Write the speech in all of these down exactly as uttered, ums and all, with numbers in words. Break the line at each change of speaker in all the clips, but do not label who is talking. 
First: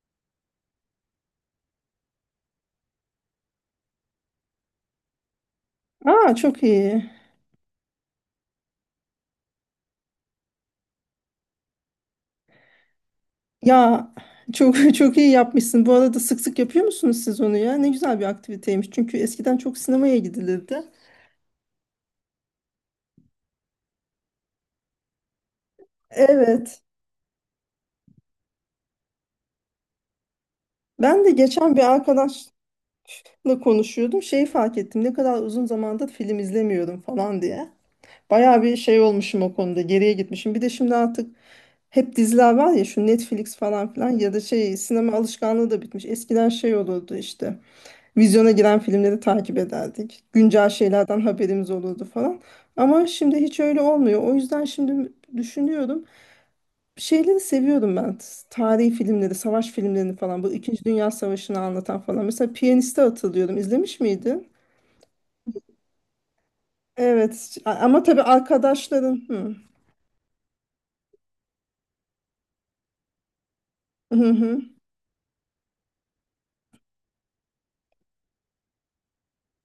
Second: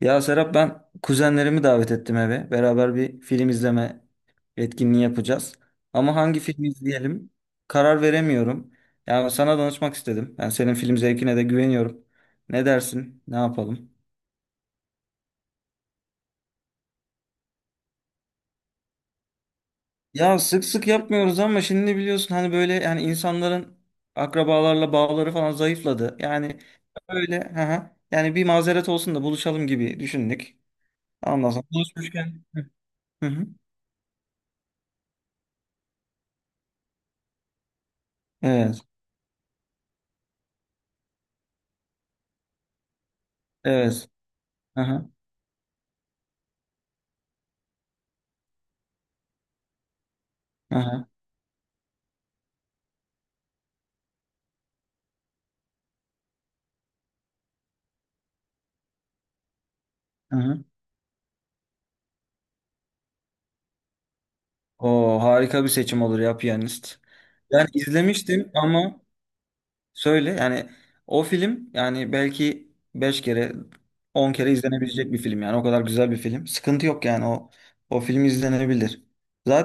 Ya Serap, ben kuzenlerimi davet ettim eve. Beraber bir film izleme etkinliği yapacağız. Ama
Aa,
hangi
çok
filmi
iyi.
izleyelim? Karar veremiyorum. Ya sana danışmak istedim. Ben senin film zevkine de güveniyorum. Ne dersin? Ne yapalım?
Ya çok çok iyi yapmışsın. Bu arada sık sık yapıyor musunuz siz onu ya? Ne güzel bir aktiviteymiş. Çünkü eskiden çok sinemaya
Ya sık
gidilirdi.
sık yapmıyoruz ama şimdi biliyorsun hani böyle yani insanların akrabalarla bağları falan zayıfladı. Yani
Evet.
böyle, hı hı, yani bir mazeret olsun da buluşalım gibi düşündük.
Ben de
Ondan sonra
geçen bir
buluşmuşken.
arkadaşla
Hı hı.
konuşuyordum. Şeyi fark ettim. Ne kadar uzun zamandır film izlemiyorum falan diye. Bayağı bir
Evet.
şey olmuşum o konuda. Geriye gitmişim. Bir de şimdi artık hep diziler var ya, şu Netflix falan
Evet.
filan, ya da şey,
Aha,
sinema alışkanlığı da bitmiş. Eskiden şey olurdu işte. Vizyona giren filmleri takip ederdik. Güncel
aha,
şeylerden haberimiz olurdu falan. Ama şimdi hiç öyle olmuyor. O yüzden şimdi düşünüyorum. Şeyleri seviyorum ben. Tarihi filmleri, savaş filmlerini falan. Bu
aha.
İkinci Dünya Savaşı'nı anlatan falan. Mesela Piyanist'i hatırlıyorum. İzlemiş miydin?
O harika bir seçim olur ya Piyanist.
Evet.
Yani
A- Ama tabii
izlemiştim ama
arkadaşların... Hı.
söyle yani o film yani belki beş kere
Hı
on kere
hı.
izlenebilecek bir film yani o kadar güzel bir film. Sıkıntı yok yani o o film izlenebilir.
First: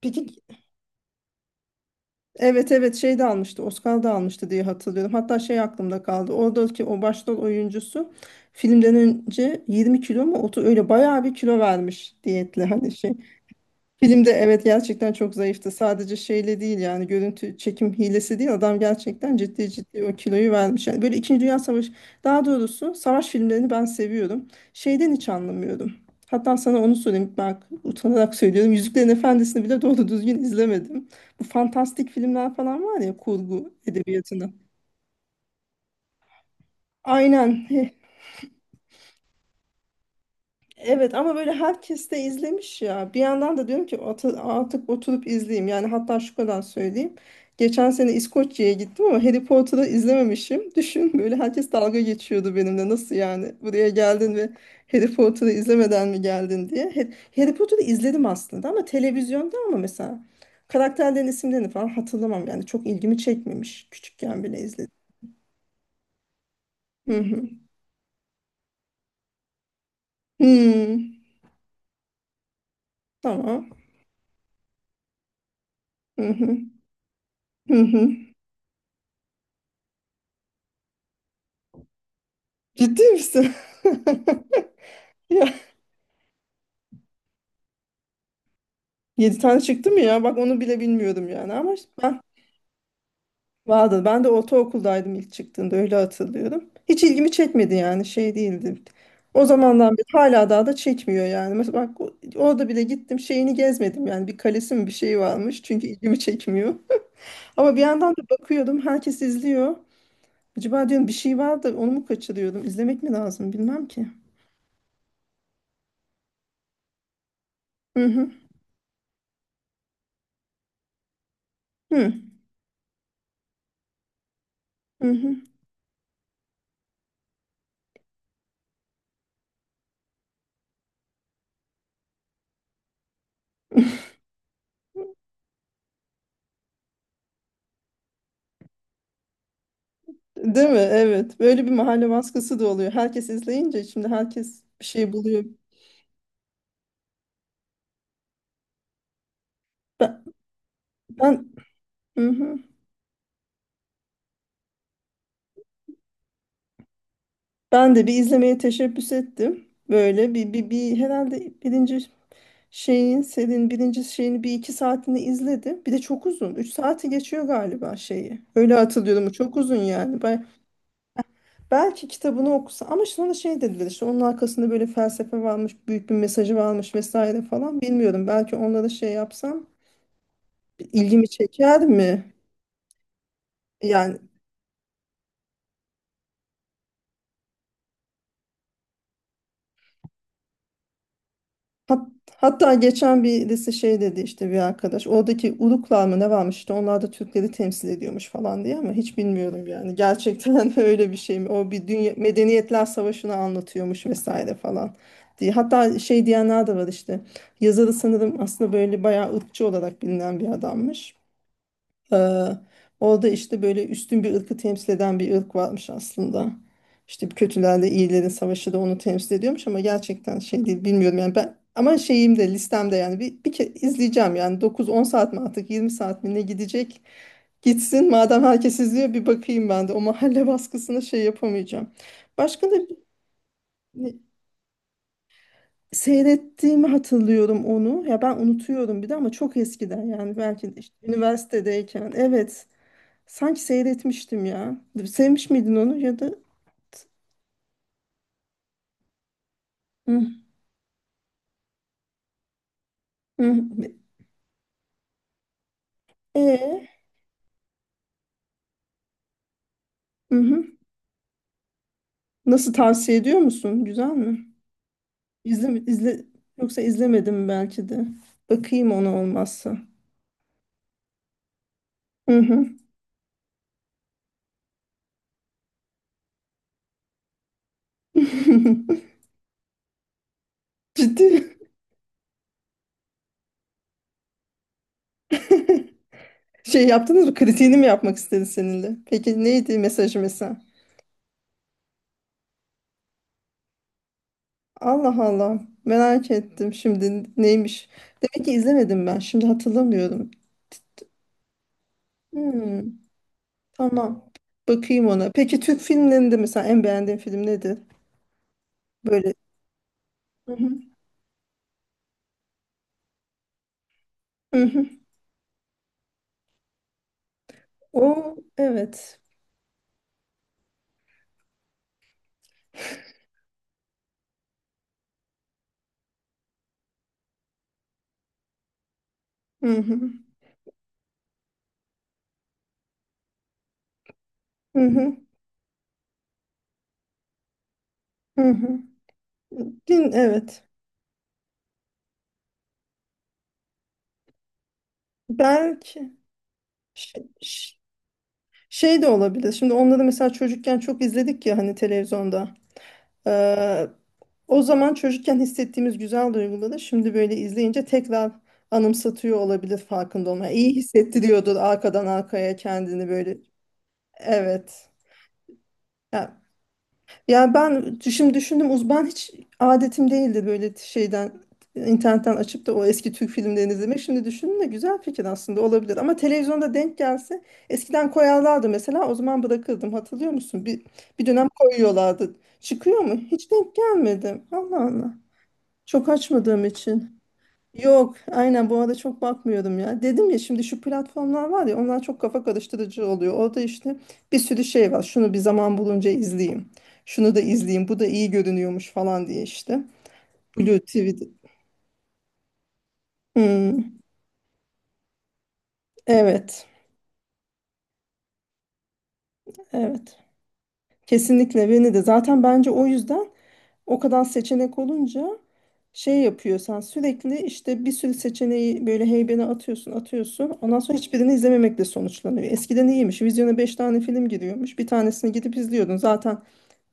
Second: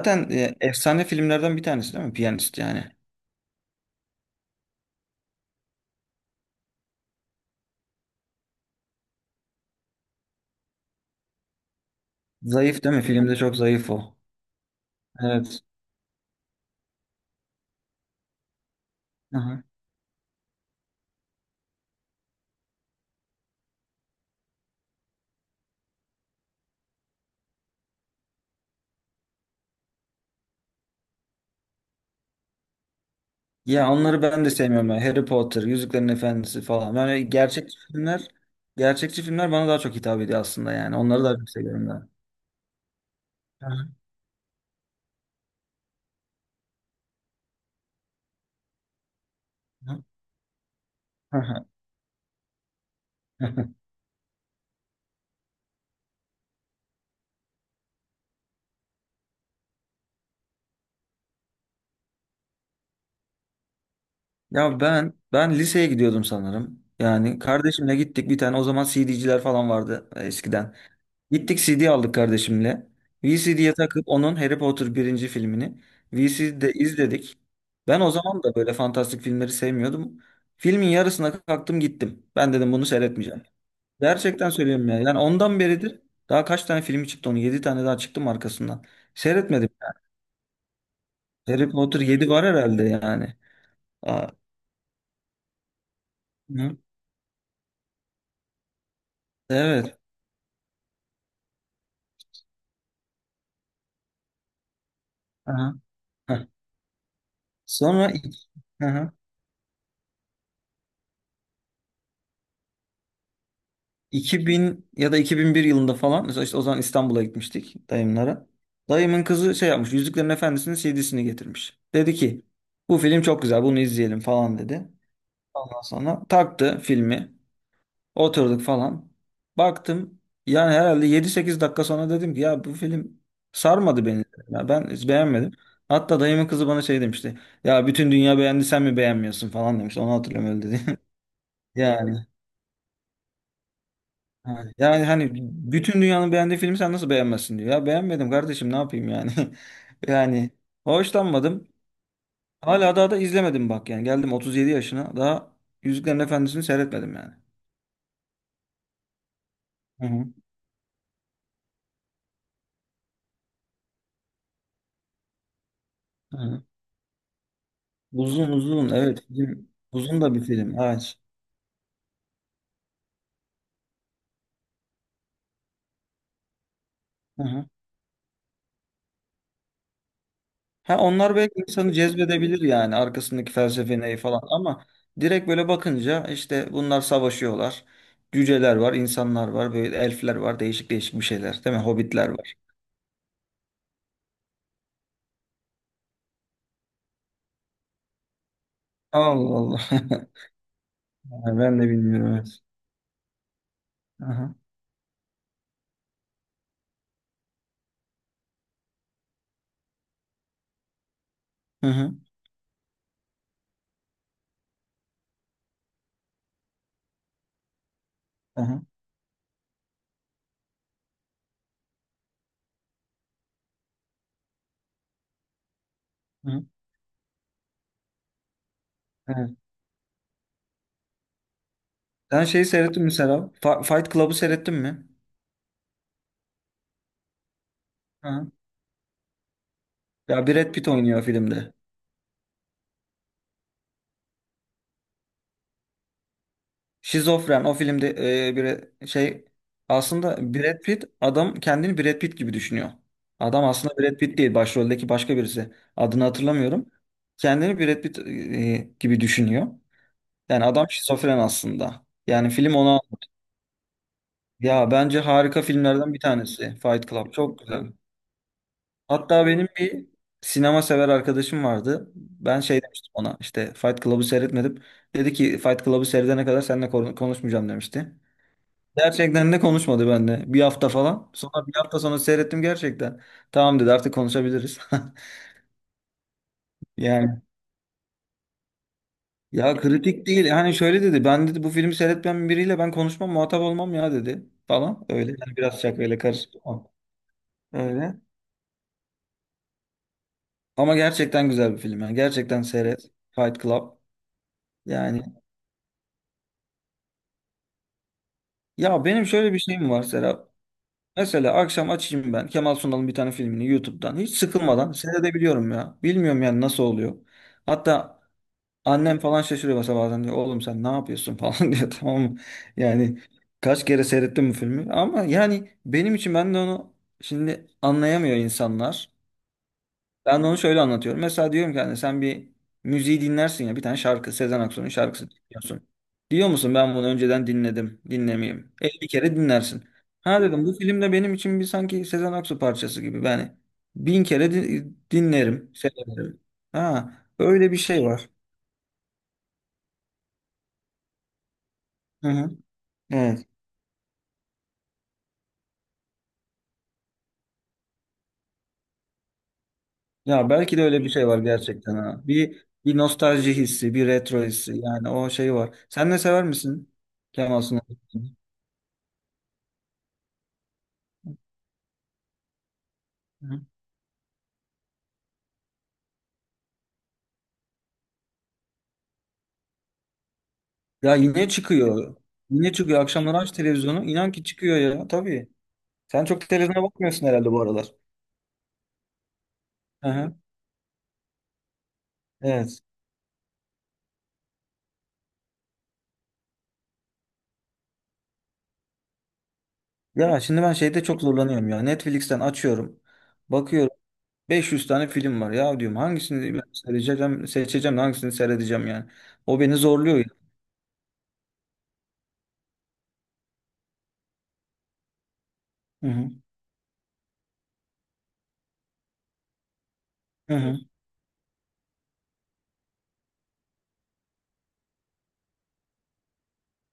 Peki.
e, efsane filmlerden bir tanesi değil mi Piyanist
Evet,
yani.
evet, şey de almıştı, Oscar da almıştı diye hatırlıyorum. Hatta şey aklımda kaldı. Oradaki o başrol oyuncusu filmden önce yirmi kilo mu otu, öyle bayağı bir kilo vermiş diyetle,
Zayıf
hani
değil mi?
şey.
Filmde çok zayıf o.
Filmde evet, gerçekten çok
Evet.
zayıftı. Sadece şeyle değil, yani görüntü çekim hilesi değil. Adam gerçekten
Aha.
ciddi ciddi o kiloyu vermiş. Yani böyle İkinci Dünya Savaşı, daha doğrusu savaş filmlerini ben seviyorum. Şeyden hiç anlamıyorum. Hatta sana onu söyleyeyim. Bak, utanarak söylüyorum. Yüzüklerin Efendisi'ni bile doğru düzgün izlemedim. Bu fantastik filmler falan var ya, kurgu
Ya onları ben
edebiyatına.
de sevmiyorum, ya. Harry Potter, Yüzüklerin Efendisi falan. Yani
Aynen.
gerçekçi filmler, gerçekçi filmler bana daha çok hitap ediyor aslında yani.
Evet
Onları
ama
daha çok
böyle
seviyorum ben.
herkes de izlemiş ya. Bir yandan da diyorum ki, "Atı- artık oturup izleyeyim." Yani hatta şu kadar söyleyeyim. Geçen sene İskoçya'ya gittim ama Harry Potter'ı
Aha.
izlememişim. Düşün, böyle
Aha.
herkes dalga geçiyordu benimle. Nasıl yani, buraya geldin ve Harry Potter'ı izlemeden mi geldin diye. He- Harry Potter'ı izledim aslında ama televizyonda, ama mesela karakterlerin isimlerini falan hatırlamam. Yani çok ilgimi çekmemiş. Küçükken bile
Ya
izledim.
ben ben liseye gidiyordum sanırım.
Hı
Yani
hı.
kardeşimle gittik bir tane, o zaman C D'ciler falan vardı e, eskiden.
Hmm.
Gittik C D aldık kardeşimle.
Tamam.
V C D'ye takıp onun Harry Potter birinci filmini
Hı hı.
V C D'de izledik.
Hı
Ben o
hı.
zaman da böyle fantastik filmleri sevmiyordum. Filmin yarısına kalktım gittim. Ben dedim bunu
Ciddi
seyretmeyeceğim.
misin?
Gerçekten söylüyorum ya. Yani
Ya,
ondan beridir daha kaç tane filmi çıktı onun? Yedi tane daha çıktım arkasından.
yedi tane
Seyretmedim.
çıktı mı ya? Bak, onu bile bilmiyordum yani.
Harry
Ama
Potter
ben
yedi var herhalde yani.
vardı. Ben
Aa,
de ortaokuldaydım ilk çıktığında, öyle hatırlıyorum.
hı.
Hiç ilgimi çekmedi yani, şey değildi. O zamandan
Evet.
beri hala daha da çekmiyor yani. Mesela bak, o- orada bile gittim şeyini gezmedim yani, bir kalesi mi bir şey varmış,
Aha.
çünkü ilgimi
Heh.
çekmiyor. Ama bir
Sonra
yandan da
ik-
bakıyordum,
aha.
herkes izliyor. Acaba diyorum, bir şey var da onu mu kaçırıyordum? İzlemek mi lazım, bilmem ki.
iki bin ya da iki bin bir yılında falan mesela işte o zaman İstanbul'a gitmiştik
Hı hı.
dayımlara. Dayımın kızı şey yapmış, Yüzüklerin Efendisi'nin C D'sini getirmiş.
Hı
Dedi ki bu film çok güzel, bunu izleyelim falan dedi.
hı.
Ondan sonra taktı filmi, oturduk falan. Baktım yani herhalde yedi sekiz dakika sonra dedim ki ya bu film sarmadı beni. Ya ben hiç beğenmedim. Hatta dayımın kızı bana şey demişti. Ya bütün dünya beğendi, sen mi beğenmiyorsun falan demiş. Onu hatırlıyorum, öyle
Değil mi?
dedi.
Evet. Böyle bir mahalle
Yani.
baskısı da oluyor. Herkes izleyince şimdi herkes
Ha,
bir
yani
şey
hani
buluyor.
bütün dünyanın beğendiği filmi sen nasıl beğenmezsin diyor. Ya beğenmedim kardeşim, ne yapayım yani.
Ben
Yani
ben,
hoşlanmadım.
hı hı.
Hala daha da izlemedim bak yani. Geldim otuz yedi yaşına daha Yüzüklerin Efendisi'ni seyretmedim yani.
Ben de bir izlemeye teşebbüs ettim.
Hı hı.
Böyle bir, bir, bir herhalde birinci şeyin, serinin birinci şeyini bir iki saatini izledim. Bir de çok uzun.
Hı.
Üç saati geçiyor galiba şeyi.
Uzun
Öyle
uzun, evet.
hatırlıyorum. Çok
Film,
uzun
uzun
yani.
da bir
Ben,
film. Evet.
belki kitabını okusa, ama sonra şey dediler işte, onun arkasında böyle felsefe varmış, büyük bir mesajı varmış vesaire
Hı hı.
falan. Bilmiyorum. Belki onlara şey yapsam
Ha,
ilgimi
onlar belki
çeker
insanı
mi?
cezbedebilir yani arkasındaki felsefe neyi
Yani
falan, ama direkt böyle bakınca işte bunlar savaşıyorlar. Cüceler var, insanlar var, böyle elfler var, değişik değişik bir şeyler, değil mi?
hat-
Hobbitler.
hatta geçen birisi şey dedi, işte bir arkadaş, oradaki Uruklar mı ne varmış, işte onlar da Türkleri temsil ediyormuş falan diye, ama hiç
Allah
bilmiyorum yani
Allah.
gerçekten. Öyle bir şey mi
Ha,
o,
ben de
bir dünya
bilmiyorum, evet.
medeniyetler savaşını anlatıyormuş vesaire
Aha.
falan diye. Hatta şey diyenler de var işte, yazarı sanırım aslında böyle bayağı ırkçı olarak bilinen bir adammış.
Hı hı.
Ee, orada işte böyle üstün bir ırkı temsil eden bir ırk varmış aslında. İşte kötülerle iyilerin savaşı da
Aha.
onu temsil ediyormuş, ama gerçekten şey değil, bilmiyorum yani ben. Ama şeyim de listemde yani, bir, bir kere izleyeceğim yani, dokuz on saat mi artık, yirmi saat mi, ne
Hı hı.
gidecek gitsin, madem herkes izliyor bir
Evet.
bakayım, ben de o mahalle baskısına şey yapamayacağım.
Sen şeyi
Başka da
seyrettin mi Serap? Fa- Fight
ne-
Club'ı seyrettin mi?
seyrettiğimi hatırlıyorum onu ya, ben
Hı.
unutuyorum bir de, ama çok eskiden yani,
Ya Brad
belki de
Pitt
işte
oynuyor filmde.
üniversitedeyken, evet. Sanki seyretmiştim ya. Sevmiş miydin onu, ya da...
Şizofren o filmde, e, bir şey
Hı,
aslında, Brad Pitt adam kendini Brad Pitt gibi düşünüyor. Adam
hı.
aslında Brad Pitt değil, başroldeki başka birisi. Adını
E,
hatırlamıyorum. Kendini Brad Pitt e, gibi düşünüyor.
hı
Yani
hı.
adam şizofren aslında. Yani
Nasıl,
film ona,
tavsiye ediyor musun? Güzel mi?
ya bence harika
İzle,
filmlerden bir
izle,
tanesi
yoksa
Fight Club.
izlemedim
Çok
belki
güzel.
de. Bakayım ona
Hatta benim
olmazsa.
bir sinema sever arkadaşım vardı.
Hı
Ben
hı.
şey demiştim ona, işte Fight Club'ı seyretmedim. Dedi ki Fight Club'ı seyredene kadar seninle kon- konuşmayacağım demişti. Gerçekten de konuşmadı benimle. Bir hafta
Ciddi.
falan. Sonra bir hafta sonra seyrettim gerçekten. Tamam dedi, artık konuşabiliriz.
Şey yaptınız mı?
Yani,
Kritiğini mi yapmak istedi seninle? Peki
ya
neydi mesajı
kritik değil.
mesela?
Hani şöyle dedi. Ben dedi bu filmi seyretmeyen biriyle ben konuşmam, muhatap olmam ya dedi. Falan
Allah
öyle. Yani
Allah.
biraz şakayla
Merak
karışık,
ettim
ama
şimdi neymiş.
öyle.
Demek ki izlemedim ben. Şimdi hatırlamıyorum.
Ama gerçekten güzel bir film. Yani gerçekten
Hmm.
seyret, Fight Club.
Tamam. Bakayım
Yani,
ona. Peki Türk filmlerinde mesela en beğendiğin film nedir?
ya benim
Böyle.
şöyle bir şeyim var Serap.
Hı hı.
Mesela akşam açayım ben Kemal Sunal'ın bir tane filmini YouTube'dan. Hiç
Hı hı.
sıkılmadan seyredebiliyorum ya. Bilmiyorum yani nasıl oluyor. Hatta
O
annem
evet.
falan şaşırıyor mesela, bazen diyor. Oğlum sen ne yapıyorsun falan diyor, tamam mı? Yani kaç kere seyrettim bu filmi. Ama yani benim için, ben de onu şimdi anlayamıyor insanlar.
Hı hı.
Ben de onu şöyle anlatıyorum. Mesela diyorum ki hani sen bir müziği dinlersin ya, bir tane şarkı, Sezen
Hı
Aksu'nun
hı.
şarkısı dinliyorsun. Diyor musun ben bunu önceden dinledim,
Hı
dinlemeyeyim.
hı.
Elli kere dinlersin.
Din
Ha
evet.
dedim, bu filmde benim için bir sanki Sezen Aksu parçası gibi. Yani bin kere di- dinlerim,
Belki
severim. Ha,
ş-
öyle
ş-
bir şey var.
şey de olabilir. Şimdi onları mesela çocukken çok izledik ya hani,
Hı
televizyonda.
hı. Evet.
Ee, o zaman çocukken hissettiğimiz güzel duyguları şimdi böyle izleyince tekrar anımsatıyor olabilir, farkında
Ya
olmayan. İyi
belki de öyle bir şey var
hissettiriyordur
gerçekten,
arkadan
ha.
arkaya
Bir bir
kendini böyle.
nostalji hissi, bir retro hissi,
Evet.
yani o şey var. Sen ne,
Ya,
sever misin
yani
Kemal Sunal?
ben şimdi düşündüm, uzman hiç adetim değildi böyle şeyden, internetten açıp da o eski Türk filmlerini izlemek. Şimdi düşündüm de güzel fikir aslında, olabilir. Ama televizyonda denk gelse, eskiden koyarlardı mesela, o zaman bırakırdım, hatırlıyor musun? Bir,
Ya
bir dönem
yine çıkıyor.
koyuyorlardı.
Yine
Çıkıyor
çıkıyor.
mu?
Akşamları
Hiç
aç
denk
televizyonu. İnan
gelmedim.
ki çıkıyor
Allah
ya.
Allah.
Tabii.
Çok
Sen çok
açmadığım
televizyona
için.
bakmıyorsun herhalde bu aralar.
Yok, aynen bu arada çok bakmıyordum ya.
Hı
Dedim
hı.
ya, şimdi şu platformlar var ya, onlar çok kafa
Evet.
karıştırıcı oluyor. Orada işte bir sürü şey var. Şunu bir, zaman bulunca izleyeyim. Şunu da izleyeyim. Bu da iyi görünüyormuş falan diye işte.
Ya şimdi ben
Blue
şeyde çok
T V'de.
zorlanıyorum ya. Netflix'ten açıyorum. Bakıyorum.
Hmm,
beş yüz tane film var. Ya diyorum hangisini ben
evet.
seçeceğim, seçeceğim de hangisini seyredeceğim yani. O beni
Evet.
zorluyor ya.
Kesinlikle beni de. Zaten bence o yüzden, o kadar seçenek olunca
Hı
şey
hı.
yapıyor, sen sürekli işte bir sürü seçeneği böyle heybene atıyorsun
Hı
atıyorsun.
hı.
Ondan sonra hiçbirini izlememekle sonuçlanıyor. Eskiden iyiymiş. Vizyona beş tane film giriyormuş. Bir tanesini gidip izliyordun. Zaten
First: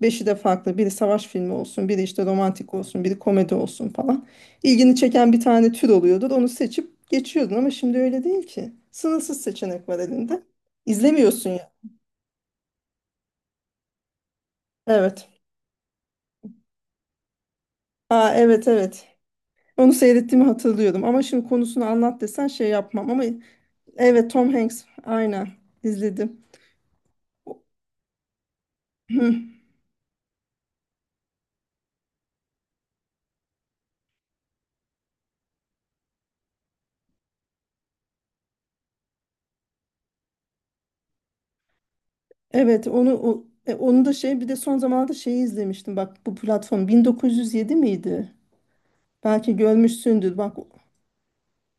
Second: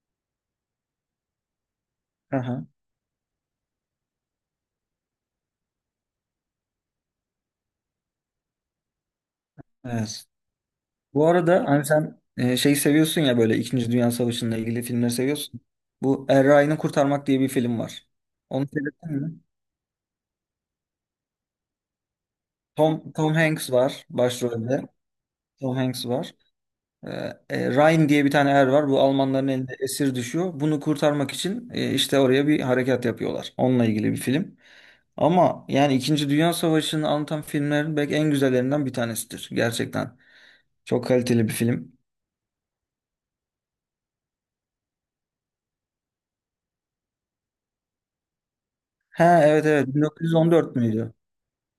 beşi de farklı. Biri savaş filmi olsun, biri işte
Hı hı.
romantik olsun, biri komedi olsun falan. İlgini çeken bir tane tür oluyordu. Onu seçip geçiyordun, ama şimdi öyle değil ki. Sınırsız seçenek var
Evet.
elinde.
Bu
İzlemiyorsun
arada
ya.
hani sen, e, şeyi seviyorsun ya, böyle İkinci Dünya Savaşı'nla ilgili filmleri
Evet.
seviyorsun. Bu Er Ryan'ı Kurtarmak diye bir film var.
Aa,
Onu
evet, evet.
seyrettin mi?
Onu seyrettiğimi hatırlıyorum ama şimdi konusunu anlat desen şey yapmam,
Tom,
ama
Tom Hanks var
evet, Tom
başrolde.
Hanks, aynen,
Tom Hanks var.
izledim.
Ee,
O-
e, Ryan diye bir tane er var. Bu
Hı.
Almanların elinde esir düşüyor. Bunu kurtarmak için e, işte oraya bir harekat yapıyorlar. Onunla ilgili bir film. Ama yani İkinci Dünya Savaşı'nı anlatan filmlerin belki en güzellerinden bir tanesidir. Gerçekten. Çok kaliteli bir film.
Evet, onu o- e, onu da şey, bir de son zamanlarda şeyi izlemiştim, bak bu platform, bin dokuz yüz yedi miydi?
Ha
Belki
evet evet,
görmüşsündür, bak
bin dokuz yüz on dört müydü?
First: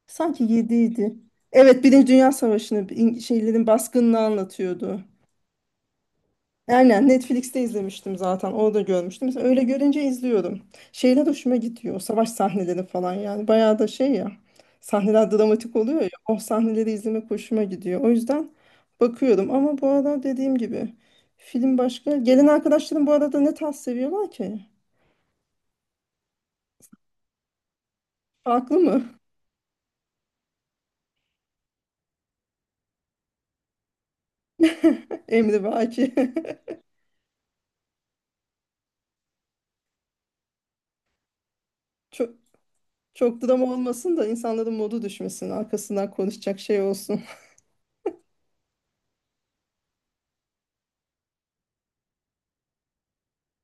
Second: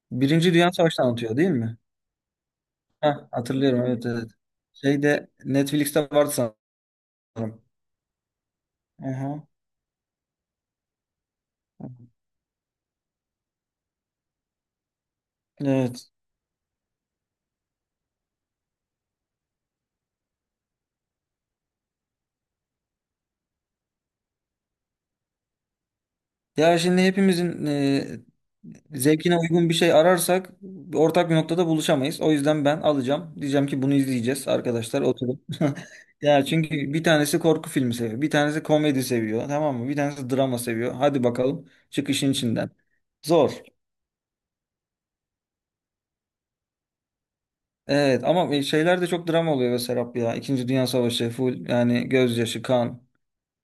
sanki
Birinci Dünya
yedi
Savaşı'nı
idi.
anlatıyor değil mi?
Evet, Birinci Dünya Savaşı'nı, in-
Ha,
şeylerin
hatırlıyorum, evet
baskınını
evet.
anlatıyordu.
Şeyde Netflix'te vardı
Aynen, Netflix'te
sanırım.
izlemiştim zaten. Orada görmüştüm. Mesela
Aha.
öyle görünce izliyorum. Şeyler hoşuma gidiyor. Savaş sahneleri falan yani. Bayağı da şey ya. Sahneler dramatik oluyor ya.
Evet.
O sahneleri izlemek hoşuma gidiyor. O yüzden bakıyorum. Ama bu arada dediğim gibi, film başka. Gelen arkadaşlarım bu arada ne tarz seviyorlar ki?
Ya şimdi hepimizin e,
Farklı mı?
zevkine uygun bir şey ararsak ortak bir noktada buluşamayız. O yüzden ben alacağım. Diyeceğim ki bunu izleyeceğiz arkadaşlar, oturun.
Emri belki.
Ya çünkü bir tanesi korku filmi seviyor. Bir tanesi komedi seviyor. Tamam mı? Bir tanesi drama seviyor. Hadi bakalım, çık işin
Çok,
içinden.
çok
Zor.
drama olmasın da insanların modu düşmesin. Arkasından konuşacak şey olsun.
Evet ama e, şeyler de çok drama oluyor be Serap ya. İkinci Dünya Savaşı full yani, gözyaşı, kan,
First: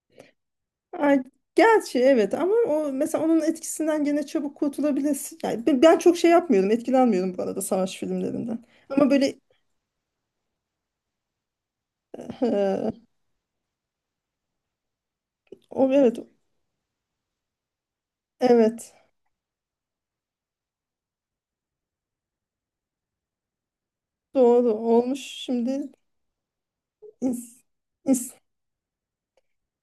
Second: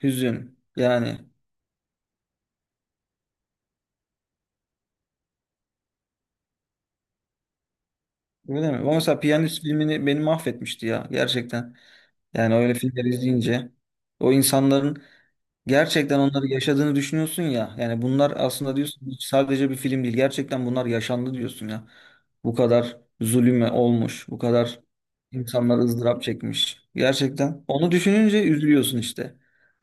hüzün yani.
Ay, gerçi evet, ama o mesela onun etkisinden gene çabuk kurtulabilirsin. Yani ben, ben çok şey yapmıyorum, etkilenmiyorum bu arada savaş filmlerinden.
Öyle mi? Ama
Ama
mesela
böyle
Piyanist filmini, beni mahvetmişti ya gerçekten. Yani öyle
eee,
filmler izleyince o insanların
o evet,
gerçekten onları yaşadığını düşünüyorsun ya. Yani bunlar aslında
evet,
diyorsun hiç sadece bir film değil. Gerçekten bunlar yaşandı diyorsun ya. Bu kadar zulüm olmuş, bu
doğru,
kadar
olmuş
insanlar
şimdi,
ızdırap çekmiş.
ins-
Gerçekten onu
ins-
düşününce üzülüyorsun işte.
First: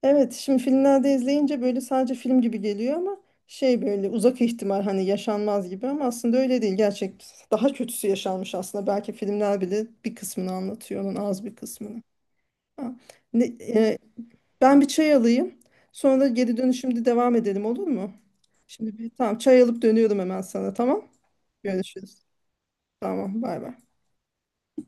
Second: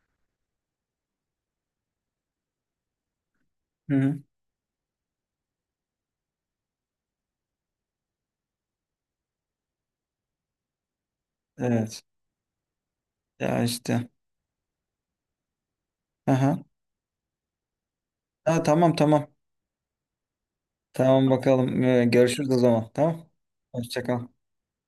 evet şimdi filmlerde izleyince böyle sadece film gibi geliyor, ama şey,
Hı
böyle
hı.
uzak ihtimal, hani yaşanmaz gibi, ama aslında öyle değil, gerçek daha kötüsü yaşanmış aslında, belki filmler bile bir kısmını anlatıyor onun, az bir kısmını.
Evet.
Ha. Ne,
Ya
e,
işte.
ben bir çay alayım. Sonra da geri
Aha.
dönüşümde devam edelim, olur mu?
Ha, tamam
Şimdi bir,
tamam.
tamam, çay alıp dönüyorum hemen sana, tamam.
Tamam bakalım. Ee,
Görüşürüz.
görüşürüz o zaman. Tamam.
Tamam, bay bay.
Hoşça kal.